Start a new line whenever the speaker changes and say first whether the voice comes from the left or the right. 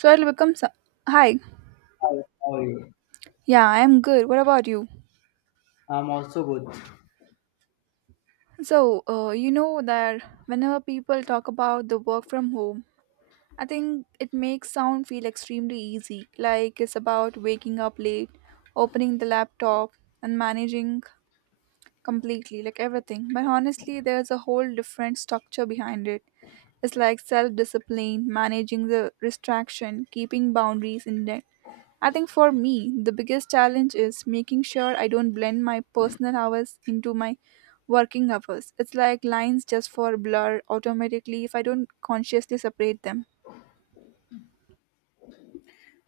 right: So I'll become. so- Hi.
left: Hi, how are you?
right: Yeah, I'm good. What about you?
left: I'm also good.
right: So that whenever people talk about the work from home, I think it makes sound feel extremely easy. Like it's about waking up late, opening the laptop, and managing completely, like everything. But honestly, there's a whole different structure behind it. It's like self discipline, managing the distraction, keeping boundaries in I think for me, the biggest challenge is making sure I don't blend my personal hours into my working hours. It's like lines just for blur automatically if I don't consciously separate them.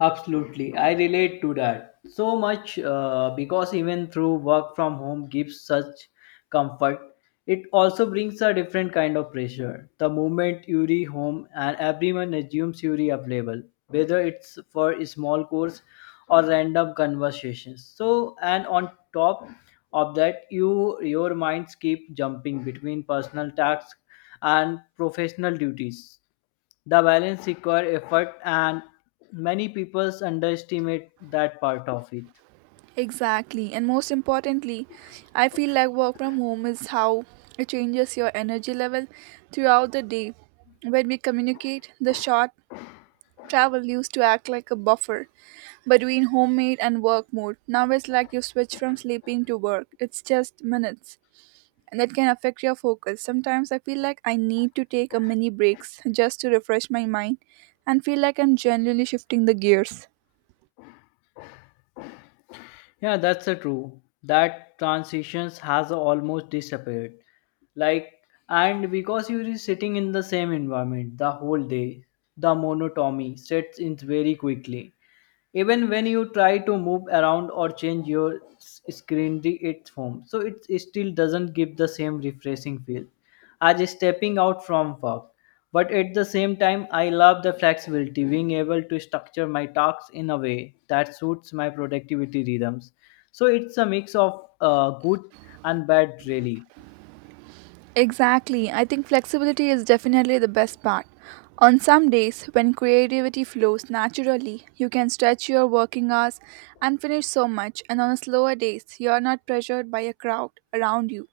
left: Absolutely, I relate to that so much because even through work from home gives such comfort, it also brings a different kind of pressure. The moment you re home and everyone assumes you re available, whether it's for a small course or random conversations. So, and on top of that, your minds keep jumping between personal tasks and professional duties. The balance requires effort, and many people underestimate that part of it.
right: Exactly. And most importantly, I feel like work from home is how it changes your energy level throughout the day. When we communicate, the short travel used to act like a buffer between homemade and work mode. Now it's like you switch from sleeping to work. It's just minutes. And that can affect your focus. Sometimes I feel like I need to take a mini breaks just to refresh my mind and feel like I'm genuinely shifting the gears.
left: Yeah, that's the true. That transitions has almost disappeared. Like, and because you are sitting in the same environment the whole day, the monotony sets in very quickly. Even when you try to move around or change your screenery, it's home, so it still doesn't give the same refreshing feel as stepping out from work. But at the same time, I love the flexibility, being able to structure my tasks in a way that suits my productivity rhythms. So it's a mix of good and bad, really.
right: Exactly. I think flexibility is definitely the best part. On some days, when creativity flows naturally, you can stretch your working hours and finish so much, and on slower days, you are not pressured by a crowd around you.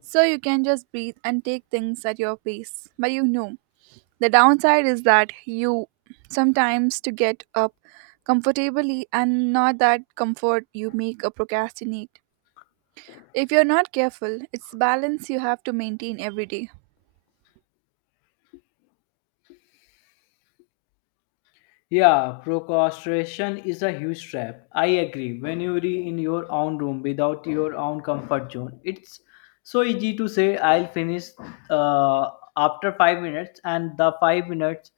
right: So you can just breathe and take things at your pace. But you know, the downside is that you sometimes to get up comfortably and not that comfort you make a procrastinate. If you're not careful, it's balance you have to maintain every day.
left: Yeah, procrastination is a huge trap. I agree. When you're in your own room without your own comfort zone, it's so easy to say, I'll finish uh, after 5 minutes, and the 5 minutes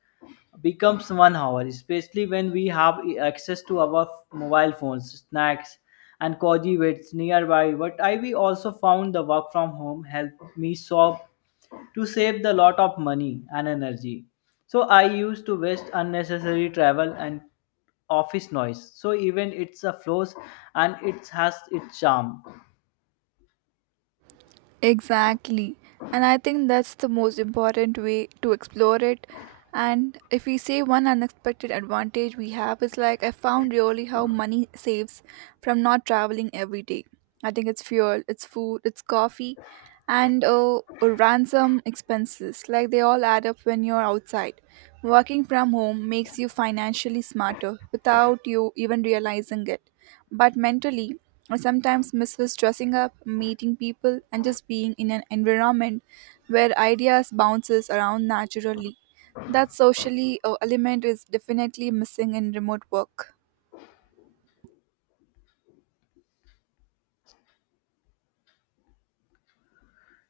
left: becomes 1 hour, especially when we have e, access to our mobile phones, snacks, and cozy weights nearby. But I we also found the work from home helped me solve to save the lot of money and energy. So I used to waste unnecessary travel and office noise. So even it's a flows and it has its charm.
right: Exactly. And I think that's the most important way to explore it. And if we say one unexpected advantage we have is like I found really how money saves from not traveling every day. I think it's fuel, it's food, it's coffee, and ransom expenses. Like they all add up when you're outside. Working from home makes you financially smarter without you even realizing it. But mentally, I sometimes misses dressing up, meeting people, and just being in an environment where ideas bounces around naturally. That socially element is definitely missing in remote work.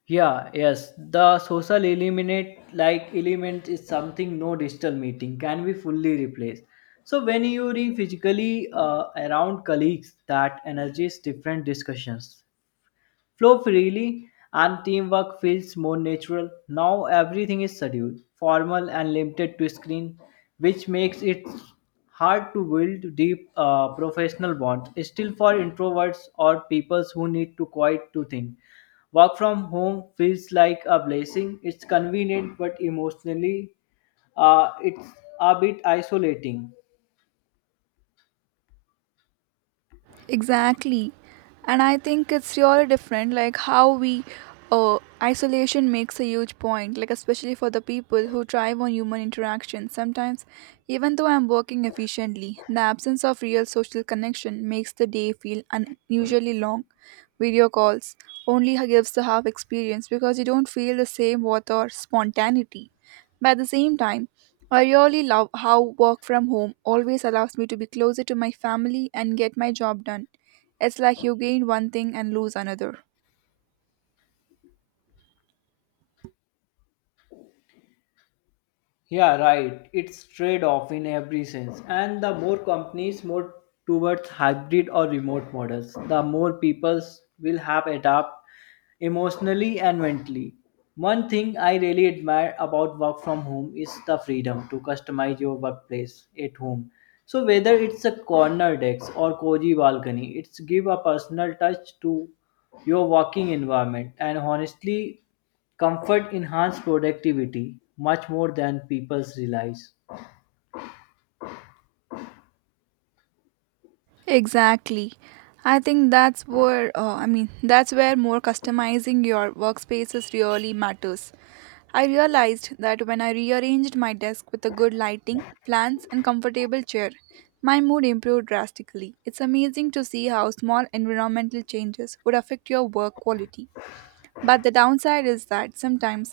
left: Yeah, yes. The social eliminate like element is something no digital meeting can be fully replaced. So when you are physically around colleagues, that energies different discussions flow freely and teamwork feels more natural. Now everything is scheduled, formal and limited to screen, which makes it hard to build deep professional bonds. Still, for introverts or people who need to quiet to think, work from home feels like a blessing. It's convenient, but emotionally, it's a bit isolating.
right: Exactly. And I think it's really different, like how we isolation makes a huge point, like especially for the people who thrive on human interaction. Sometimes, even though I'm working efficiently, the absence of real social connection makes the day feel unusually long. Video calls only gives the half experience because you don't feel the same warmth or spontaneity. But at the same time, I really love how work from home always allows me to be closer to my family and get my job done. It's like you gain one thing and lose another.
left: Yeah, right. It's trade-off in every sense. And the more companies move towards hybrid or remote models, the more people will have adapt emotionally and mentally. One thing I really admire about work from home is the freedom to customize your workplace at home. So whether it's a corner desk or cozy balcony, it's give a personal touch to your working environment. And honestly, comfort enhances productivity much more than people realize.
right: Exactly. I think that's where that's where more customizing your workspaces really matters. I realized that when I rearranged my desk with a good lighting, plants and comfortable chair, my mood improved drastically. It's amazing to see how small environmental changes would affect your work quality. But the downside is that sometimes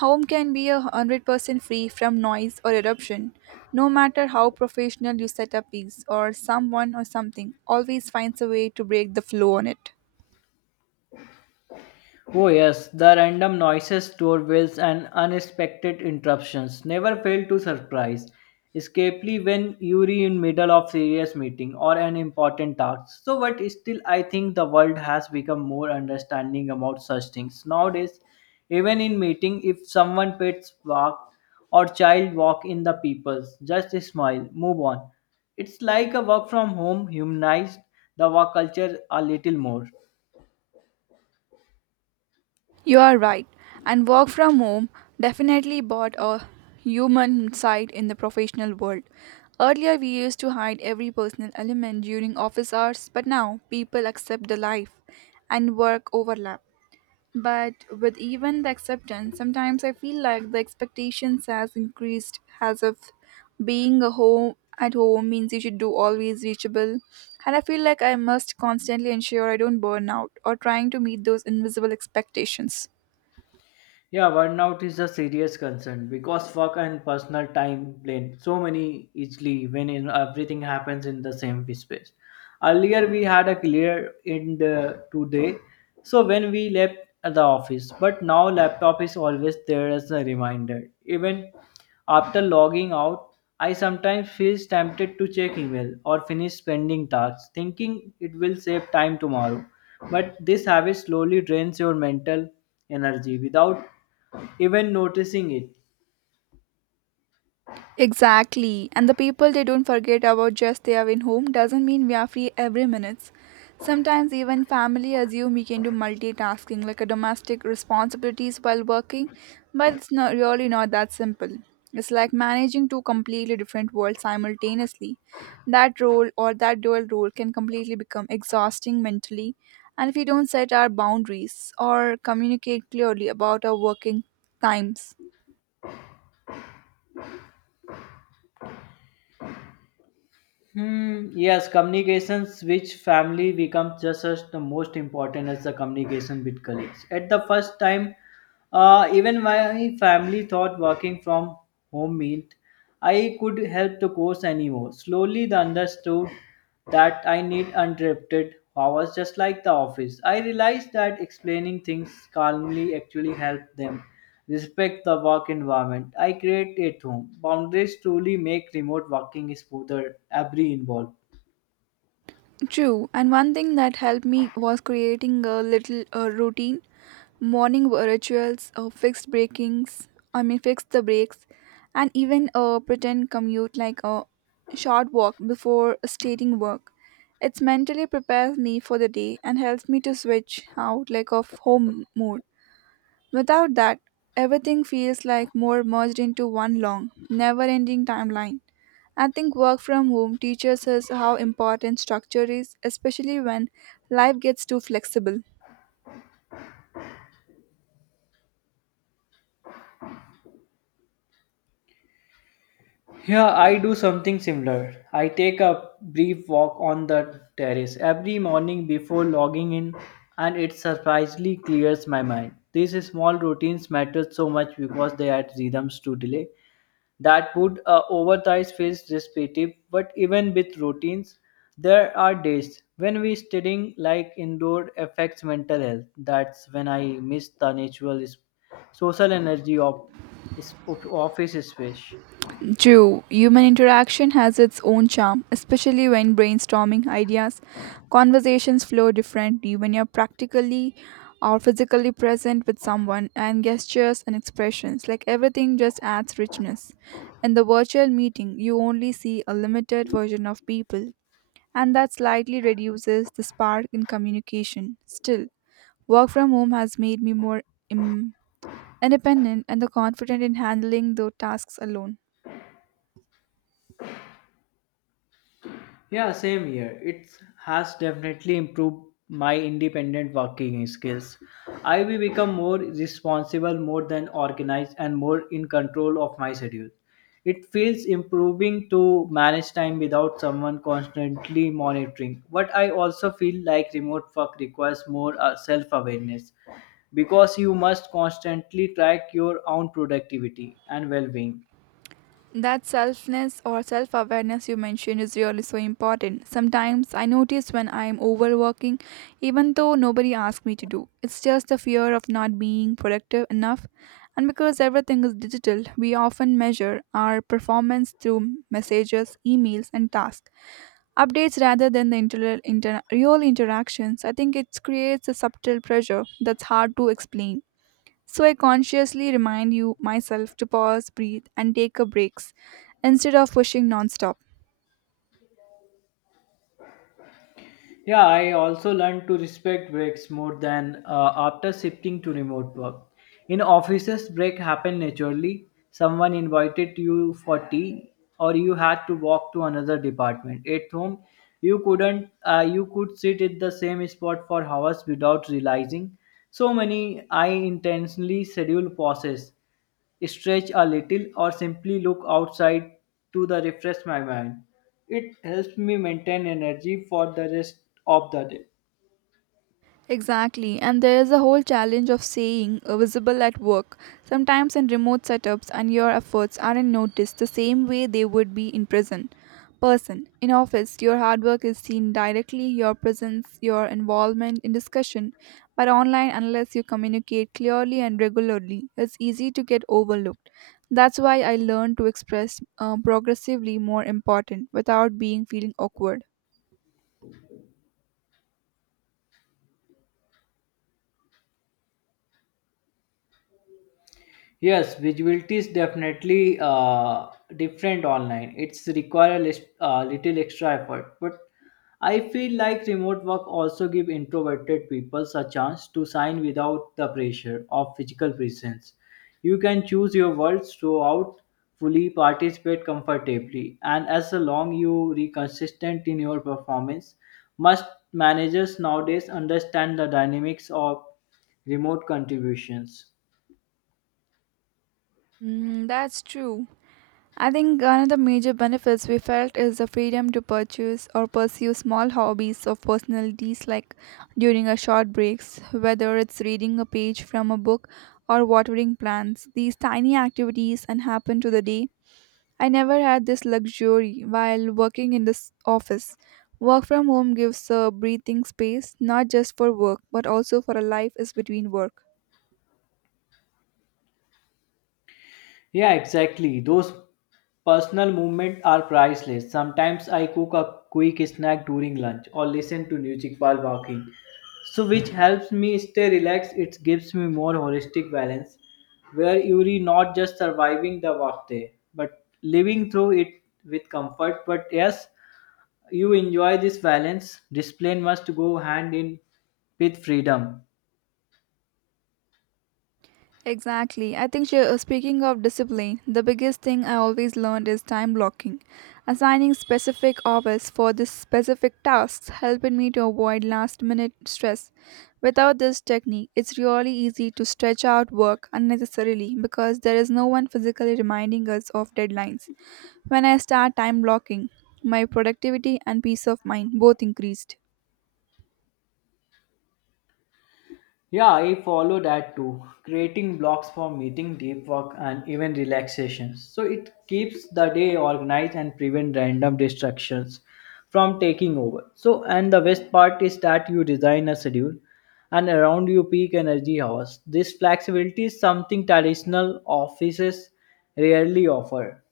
right: home can be a 100% free from noise or eruption. No matter how professional you set up is or someone or something always finds a way to break the flow on it.
left: Oh, yes, the random noises, doorbells, and unexpected interruptions never fail to surprise, especially when you're in middle of serious meeting or an important task. So, but still, I think the world has become more understanding about such things nowadays. Even in meeting, if someone pets walk or child walk in the people's, just smile, move on. It's like a work from home humanized the work culture a little more.
right: You are right. And work from home definitely brought a human side in the professional world. Earlier, we used to hide every personal element during office hours, but now people accept the life and work overlap. But with even the acceptance, sometimes I feel like the expectations has increased as if being a home at home means you should do always reachable. And I feel like I must constantly ensure I don't burn out or trying to meet those invisible expectations.
left: Yeah, burnout is a serious concern because work and personal time blend so many easily when in everything happens in the same space. Earlier we had a clear end today, so when we left the office, but now laptop is always there as a reminder. Even after logging out, I sometimes feel tempted to check email or finish pending tasks, thinking it will save time tomorrow. But this habit slowly drains your mental energy without even noticing it.
right: Exactly. And the people they don't forget about just they are in home doesn't mean we are free every minute. Sometimes even family assume we can do multitasking like a domestic responsibilities while working, but it's not really not that simple. It's like managing two completely different worlds simultaneously. That role or that dual role can completely become exhausting mentally and if we don't set our boundaries or communicate clearly about our working times.
left: Yes, communications with family becomes just as the most important as the communication with colleagues. At the first time, even my family thought working from home meant I could help the course anymore. Slowly, they understood that I need uninterrupted hours just like the office. I realized that explaining things calmly actually helped them. Respect the work environment. I create at home. Boundaries truly make remote working smoother. Every involved.
right: True, and one thing that helped me was creating a little routine, morning rituals, fixed breakings, I mean, fix the breaks, and even a pretend commute like a short walk before stating work. It's mentally prepares me for the day and helps me to switch out like of home mode. Without that, everything feels like more merged into one long, never ending timeline. I think work from home teaches us how important structure is, especially when life gets too flexible.
left: Yeah, I do something similar. I take a brief walk on the terrace every morning before logging in, and it surprisingly clears my mind. These small routines matter so much because they add rhythms to delay that would otherwise feel repetitive. But even with routines, there are days when we studying like indoor affects mental health. That's when I miss the natural social energy of of office space.
right: True, human interaction has its own charm, especially when brainstorming ideas. Conversations flow differently when you're practically or physically present with someone, and gestures and expressions like everything just adds richness. In the virtual meeting, you only see a limited version of people, and that slightly reduces the spark in communication. Still, work from home has made me more im- independent and the confident in handling the tasks alone.
left: Yeah, same here. It has definitely improved my independent working skills. I will become more responsible, more than organized, and more in control of my schedule. It feels improving to manage time without someone constantly monitoring. But I also feel like remote work requires more self awareness because you must constantly track your own productivity and well being.
right: That selfness or self awareness you mentioned is really so important. Sometimes I notice when I am overworking, even though nobody asked me to do. It's just the fear of not being productive enough. And because everything is digital, we often measure our performance through messages, emails, and tasks. Updates rather than the real interactions, I think it creates a subtle pressure that's hard to explain. So I consciously remind you myself to pause, breathe, and take a breaks instead of pushing nonstop.
left: Yeah, I also learned to respect breaks more than after shifting to remote work. In offices, break happened naturally. Someone invited you for tea, or you had to walk to another department. At home, you couldn't. You could sit at the same spot for hours without realizing. So many I intentionally schedule pauses stretch a little, or simply look outside to the refresh my mind. It helps me maintain energy for the rest of the day.
right: Exactly, and there is a whole challenge of saying visible at work. Sometimes in remote setups, and your efforts aren't noticed the same way they would be in prison. Person in office, your hard work is seen directly, your presence, your involvement in discussion. But online, unless you communicate clearly and regularly, it's easy to get overlooked. That's why I learned to express progressively more important without being feeling awkward.
left: Yes, visibility is definitely different online. It's require a little extra effort, but I feel like remote work also give introverted people a chance to shine without the pressure of physical presence. You can choose your words throughout, fully participate comfortably, and as long you are consistent in your performance, must managers nowadays understand the dynamics of remote contributions.
right: Mm, that's true. I think one of the major benefits we felt is the freedom to purchase or pursue small hobbies of personalities like during our short breaks, whether it's reading a page from a book or watering plants. These tiny activities and happen to the day. I never had this luxury while working in this office. Work from home gives a breathing space not just for work but also for a life is between work.
left: Yeah, exactly. Those personal moments are priceless. Sometimes I cook a quick snack during lunch or listen to music while walking. So which helps me stay relaxed. It gives me more holistic balance where you're not just surviving the workday, but living through it with comfort. But yes, you enjoy this balance. Discipline must go hand in with freedom.
right: Exactly. I think speaking of discipline, the biggest thing I always learned is time blocking. Assigning specific hours for this specific tasks helping me to avoid last minute stress. Without this technique, it's really easy to stretch out work unnecessarily because there is no one physically reminding us of deadlines. When I start time blocking, my productivity and peace of mind both increased.
left: Yeah, I follow that too. Creating blocks for meeting, deep work, and even relaxation, so it keeps the day organized and prevent random distractions from taking over. So and the best part is that you design a schedule and around your peak energy hours. This flexibility is something traditional offices rarely offer.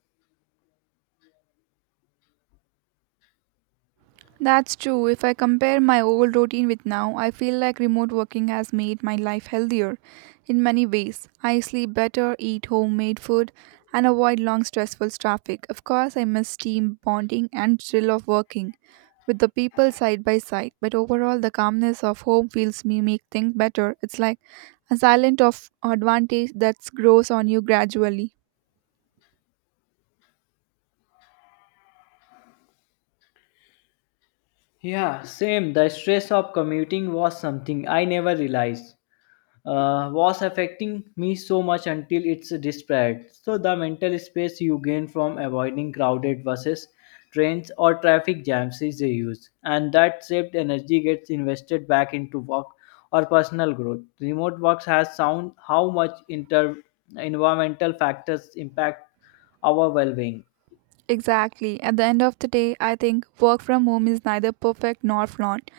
right: That's true. If I compare my old routine with now, I feel like remote working has made my life healthier in many ways. I sleep better, eat homemade food, and avoid long stressful traffic. Of course, I miss team bonding and thrill of working with the people side by side, but overall the calmness of home feels me make things better. It's like a silent of advantage that grows on you gradually.
left: Yeah, same. The stress of commuting was something I never realized was affecting me so much until it's despair. So the mental space you gain from avoiding crowded buses, trains, or traffic jams is used, and that saved energy gets invested back into work or personal growth. Remote works has sound how much inter environmental factors impact our well-being.
right: Exactly. At the end of the day, I think work from home is neither perfect nor flawed.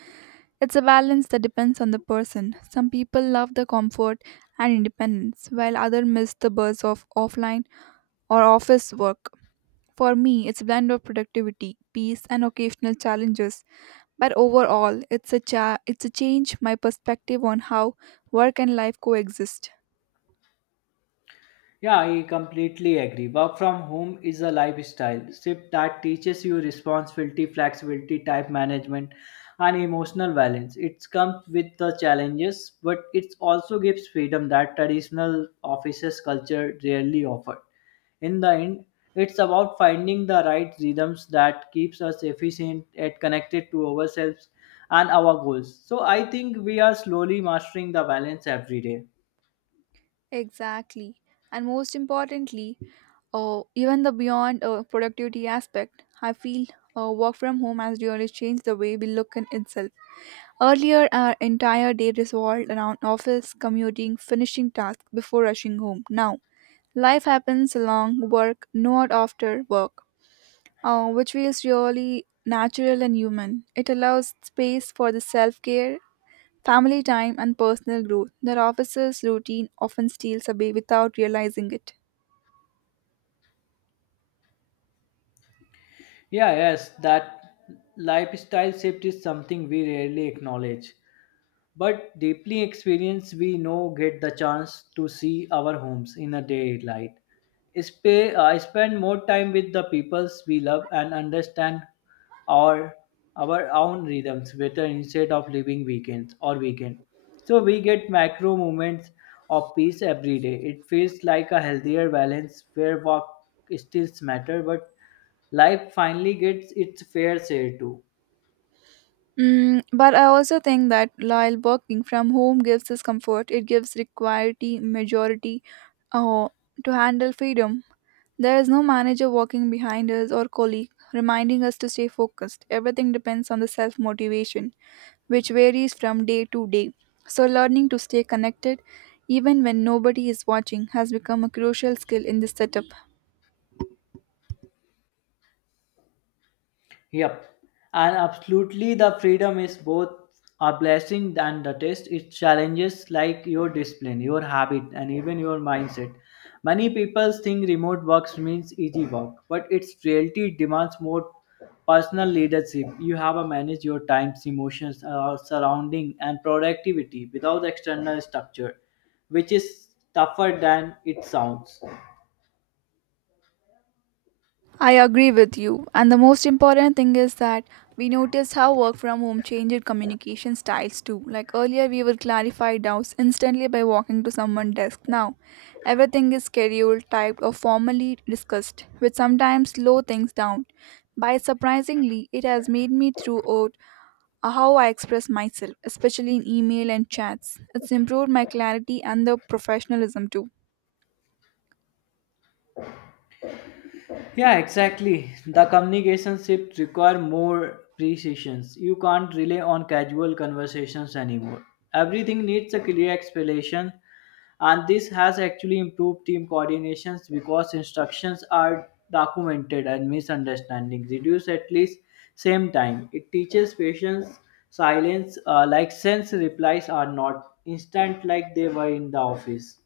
right: It's a balance that depends on the person. Some people love the comfort and independence, while others miss the buzz of offline or office work. For me, it's a blend of productivity, peace, and occasional challenges. But overall, it's a it's a change my perspective on how work and life coexist.
left: Yeah, I completely agree. Work from home is a lifestyle shift that teaches you responsibility, flexibility, type management, and emotional balance. It comes with the challenges, but it also gives freedom that traditional offices culture rarely offered. In the end, it's about finding the right rhythms that keeps us efficient and connected to ourselves and our goals. So I think we are slowly mastering the balance every day.
right: Exactly, and most importantly, even the beyond productivity aspect, I feel work from home has really changed the way we look in itself. Earlier, our entire day revolved around office, commuting, finishing tasks before rushing home. Now, life happens along work, not after work, which feels really natural and human. It allows space for the self care, family time, and personal growth that office's routine often steals away without realizing it.
left: Yeah, yes, that lifestyle shift is something we rarely acknowledge but deeply experienced we know get the chance to see our homes in a daylight. I spend more time with the peoples we love and understand our our own rhythms better instead of living weekends or weekend. So we get macro moments of peace every day. It feels like a healthier balance where work still matter, but life finally gets its fair share too.
right: Mm, but I also think that while working from home gives us comfort, it gives required majority uh, to handle freedom There is no manager walking behind us or colleague reminding us to stay focused. Everything depends on the self motivation, which varies from day to day. So, learning to stay connected even when nobody is watching has become a crucial skill in this setup.
left: Yep. And absolutely, the freedom is both a blessing and a test. It challenges like your discipline, your habit, and even your mindset. Many people think remote work means easy work, but its reality demands more personal leadership. You have to manage your times, emotions, surrounding, and productivity without external structure, which is tougher than it sounds.
right: I agree with you. And the most important thing is that we noticed how work from home changed communication styles too. Like earlier, we would clarify doubts instantly by walking to someone's desk. Now, everything is scheduled, typed, or formally discussed, which sometimes slow things down. By surprisingly, it has made me throughout how I express myself, especially in email and chats. It's improved my clarity and the professionalism too.
left: Yeah, exactly. The communication shift require more precisions. You can't rely on casual conversations anymore. Everything needs a clear explanation, and this has actually improved team coordinations because instructions are documented and misunderstanding reduce at least same time. It teaches patience, silence, like sense replies are not instant like they were in the office.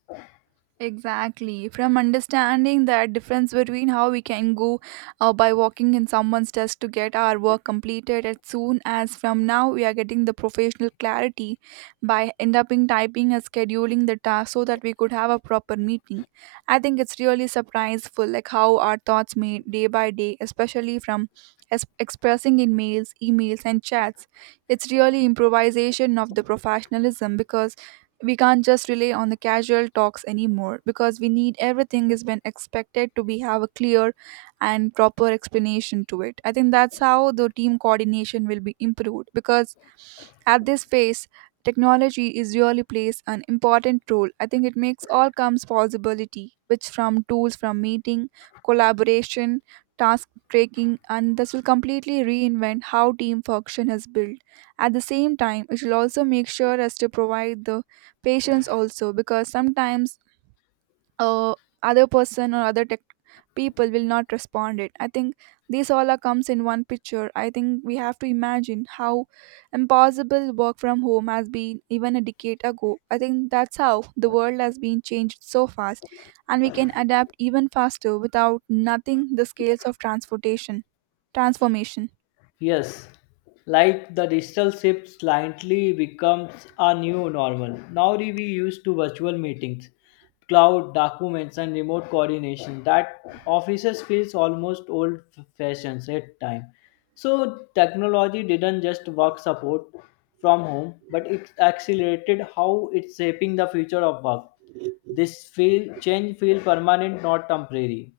right: Exactly. From understanding that difference between how we can go by walking in someone's desk to get our work completed as soon as from now we are getting the professional clarity by end up in typing and scheduling the task so that we could have a proper meeting. I think it's really surpriseful like how our thoughts made day by day, especially from expressing in mails, emails and chats. It's really improvisation of the professionalism because we can't just rely on the casual talks anymore because we need everything is been expected to be have a clear and proper explanation to it. I think that's how the team coordination will be improved because at this phase technology is really plays an important role. I think it makes all comes possibility which from tools, from meeting, collaboration, task tracking, and this will completely reinvent how team function is built. At the same time, it will also make sure as to provide the patience also because sometimes uh, other person or other tech people will not respond it. I think this all are comes in one picture. I think we have to imagine how impossible work from home has been even a decade ago. I think that's how the world has been changed so fast and we can adapt even faster without nothing the scales of transportation transformation.
left: Yes, like the digital shift slightly becomes a new normal. Now we used to virtual meetings, cloud documents, and remote coordination. That offices feels almost old-fashioned at time. So technology didn't just work support from home, but it accelerated how it's shaping the future of work. This feel change feel permanent, not temporary.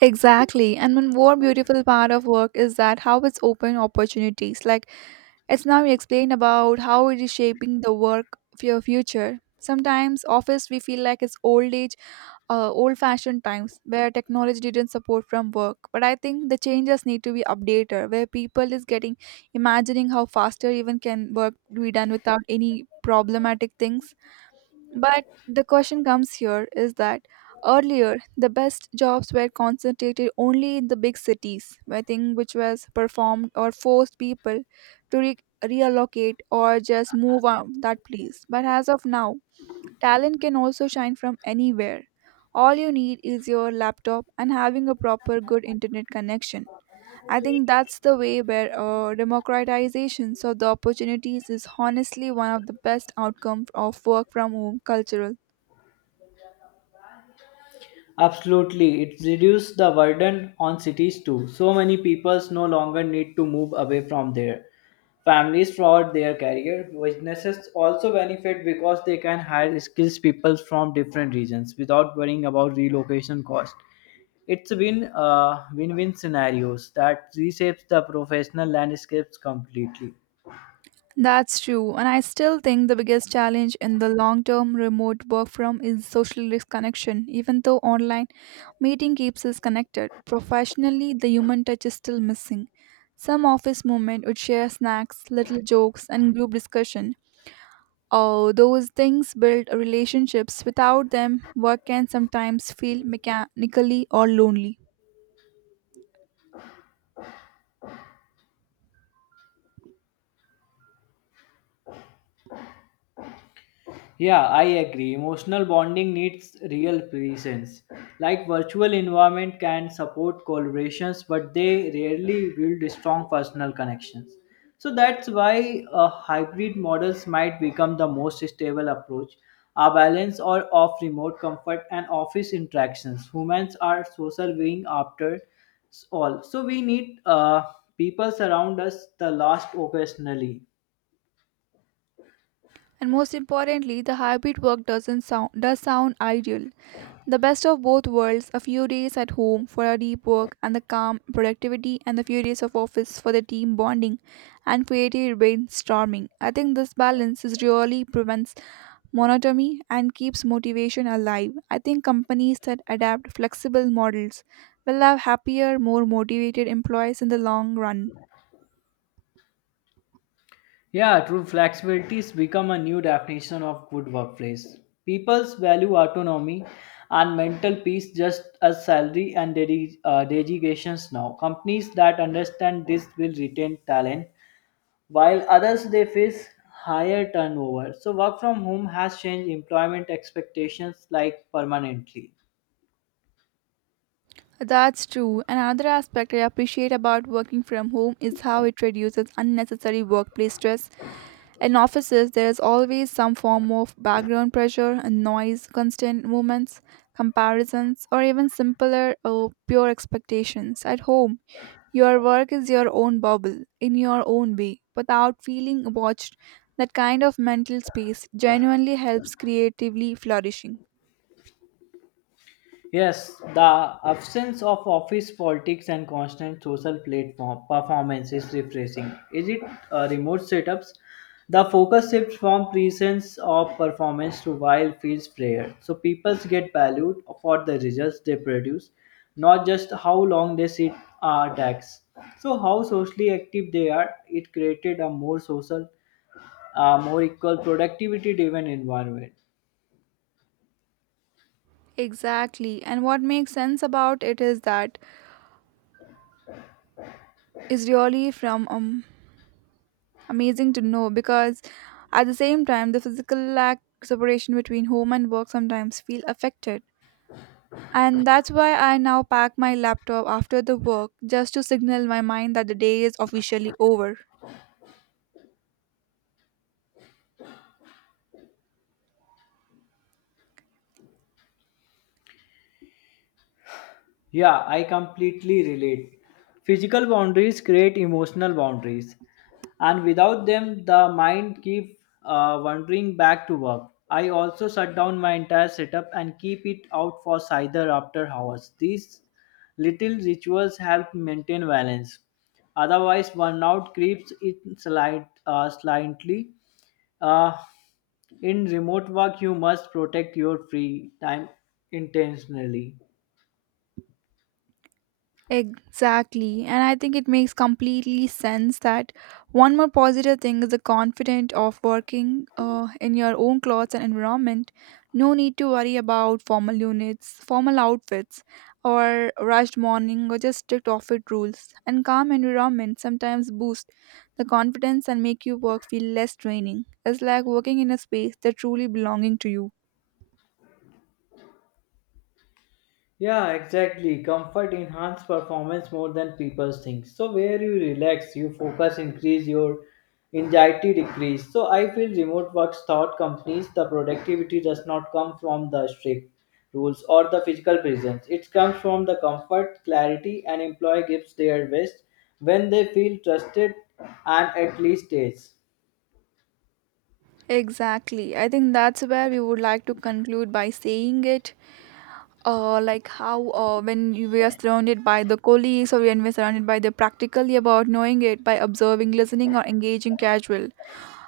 right: Exactly. And one more beautiful part of work is that how it's open opportunities. Like, it's now you explain about how it is shaping the work of your future. Sometimes office we feel like it's old age, old fashioned times where technology didn't support from work. But I think the changes need to be updated where people is getting imagining how faster even can work be done without any problematic things, but the question comes here is that earlier the best jobs were concentrated only in the big cities, I think, which was performed or forced people to reallocate or just move on that place. But as of now, talent can also shine from anywhere. All you need is your laptop and having a proper good internet connection. I think that's the way where democratization of the opportunities is honestly one of the best outcomes of work from home cultural.
left: Absolutely, it's reduced the burden on cities too. So many people no longer need to move away from their families for their career. Businesses also benefit because they can hire skilled people from different regions without worrying about relocation cost. It's been win-win scenarios that reshapes the professional landscapes completely.
right: That's true, and I still think the biggest challenge in the long term remote work from is social disconnection. Even though online meeting keeps us connected, professionally the human touch is still missing. Some office moment would share snacks, little jokes, and group discussion. Oh, those things build relationships. Without them, work can sometimes feel mechanically or lonely.
left: Yeah, I agree. Emotional bonding needs real presence. Like virtual environment can support collaborations, but they rarely build strong personal connections. So that's why hybrid models might become the most stable approach. A balance or of remote comfort and office interactions. Humans are social being after all. So we need people surround us the last occasionally.
right: And most importantly, the hybrid work doesn't sound does sound ideal. The best of both worlds, a few days at home for our deep work and the calm productivity and the few days of office for the team bonding and creative brainstorming. I think this balance is really prevents monotony and keeps motivation alive. I think companies that adapt flexible models will have happier, more motivated employees in the long run.
left: Yeah, true flexibility has become a new definition of good workplace. People's value autonomy and mental peace just as salary and dedications now. Companies that understand this will retain talent, while others they face higher turnover. So work from home has changed employment expectations like permanently.
right: That's true. Another aspect I appreciate about working from home is how it reduces unnecessary workplace stress. In offices, there is always some form of background pressure and noise, constant movements, comparisons, or even simpler or pure expectations. At home, your work is your own bubble, in your own way, without feeling watched. That kind of mental space genuinely helps creatively flourishing.
left: Yes, the absence of office politics and constant social platform performance is refreshing. Is it remote setups? The focus shifts from presence of performance to wild fields prayer. So people get valued for the results they produce, not just how long they sit tax. So how socially active they are, it created a more social, more equal productivity driven environment.
right: Exactly, and what makes sense about it is that is really from amazing to know because at the same time the physical lack separation between home and work sometimes feel affected, and that's why I now pack my laptop after the work just to signal my mind that the day is officially over.
left: Yeah, I completely relate. Physical boundaries create emotional boundaries, and without them, the mind keep wandering back to work. I also shut down my entire setup and keep it out for cider after hours. These little rituals help maintain balance. Otherwise, burnout creeps in slightly. Uh, in remote work, you must protect your free time intentionally.
right: Exactly. And I think it makes completely sense that one more positive thing is the confident of working in your own clothes and environment. No need to worry about formal units, formal outfits, or rushed morning or just strict office rules. And calm environment sometimes boost the confidence and make your work feel less draining. It's like working in a space that truly belonging to you.
left: Yeah, exactly. Comfort enhance performance more than people think. So where you relax, you focus increase, your anxiety decrease. So I feel remote work taught companies the productivity does not come from the strict rules or the physical presence. It comes from the comfort, clarity, and employee gives their best when they feel trusted and at least ease.
right: Exactly. I think that's where we would like to conclude by saying it. Like how when we are surrounded by the colleagues or when we're surrounded by the practically about knowing it by observing, listening, or engaging casual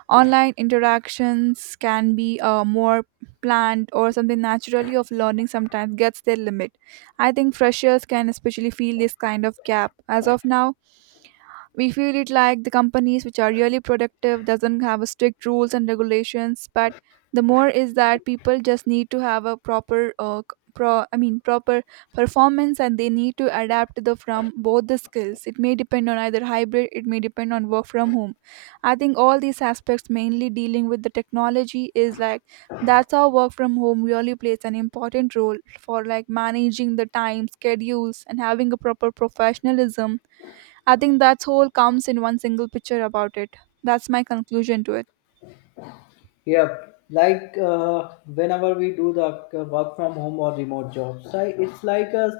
right: online interactions can be more planned or something naturally of learning sometimes gets their limit. I think freshers can especially feel this kind of gap. As of now, we feel it like the companies which are really productive doesn't have a strict rules and regulations, but the more is that people just need to have a proper proper performance and they need to adapt the from both the skills. It may depend on either hybrid, it may depend on work from home. I think all these aspects mainly dealing with the technology is like that's how work from home really plays an important role for like managing the time schedules and having a proper professionalism. I think that's whole comes in one single picture about it. That's my conclusion to it.
left: Yep. Like whenever we do the work from home or remote jobs, I, it's like a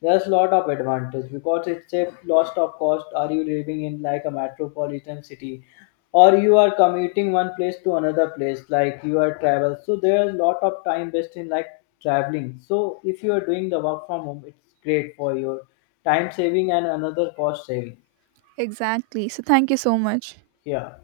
left: there's lot of advantage because it's a lost of cost. Are you living in like a metropolitan city, or you are commuting one place to another place? Like you are travel, so there's lot of time based in like traveling. So if you are doing the work from home, it's great for your time saving and another cost saving.
right: Exactly. So thank you so much.
left: Yeah.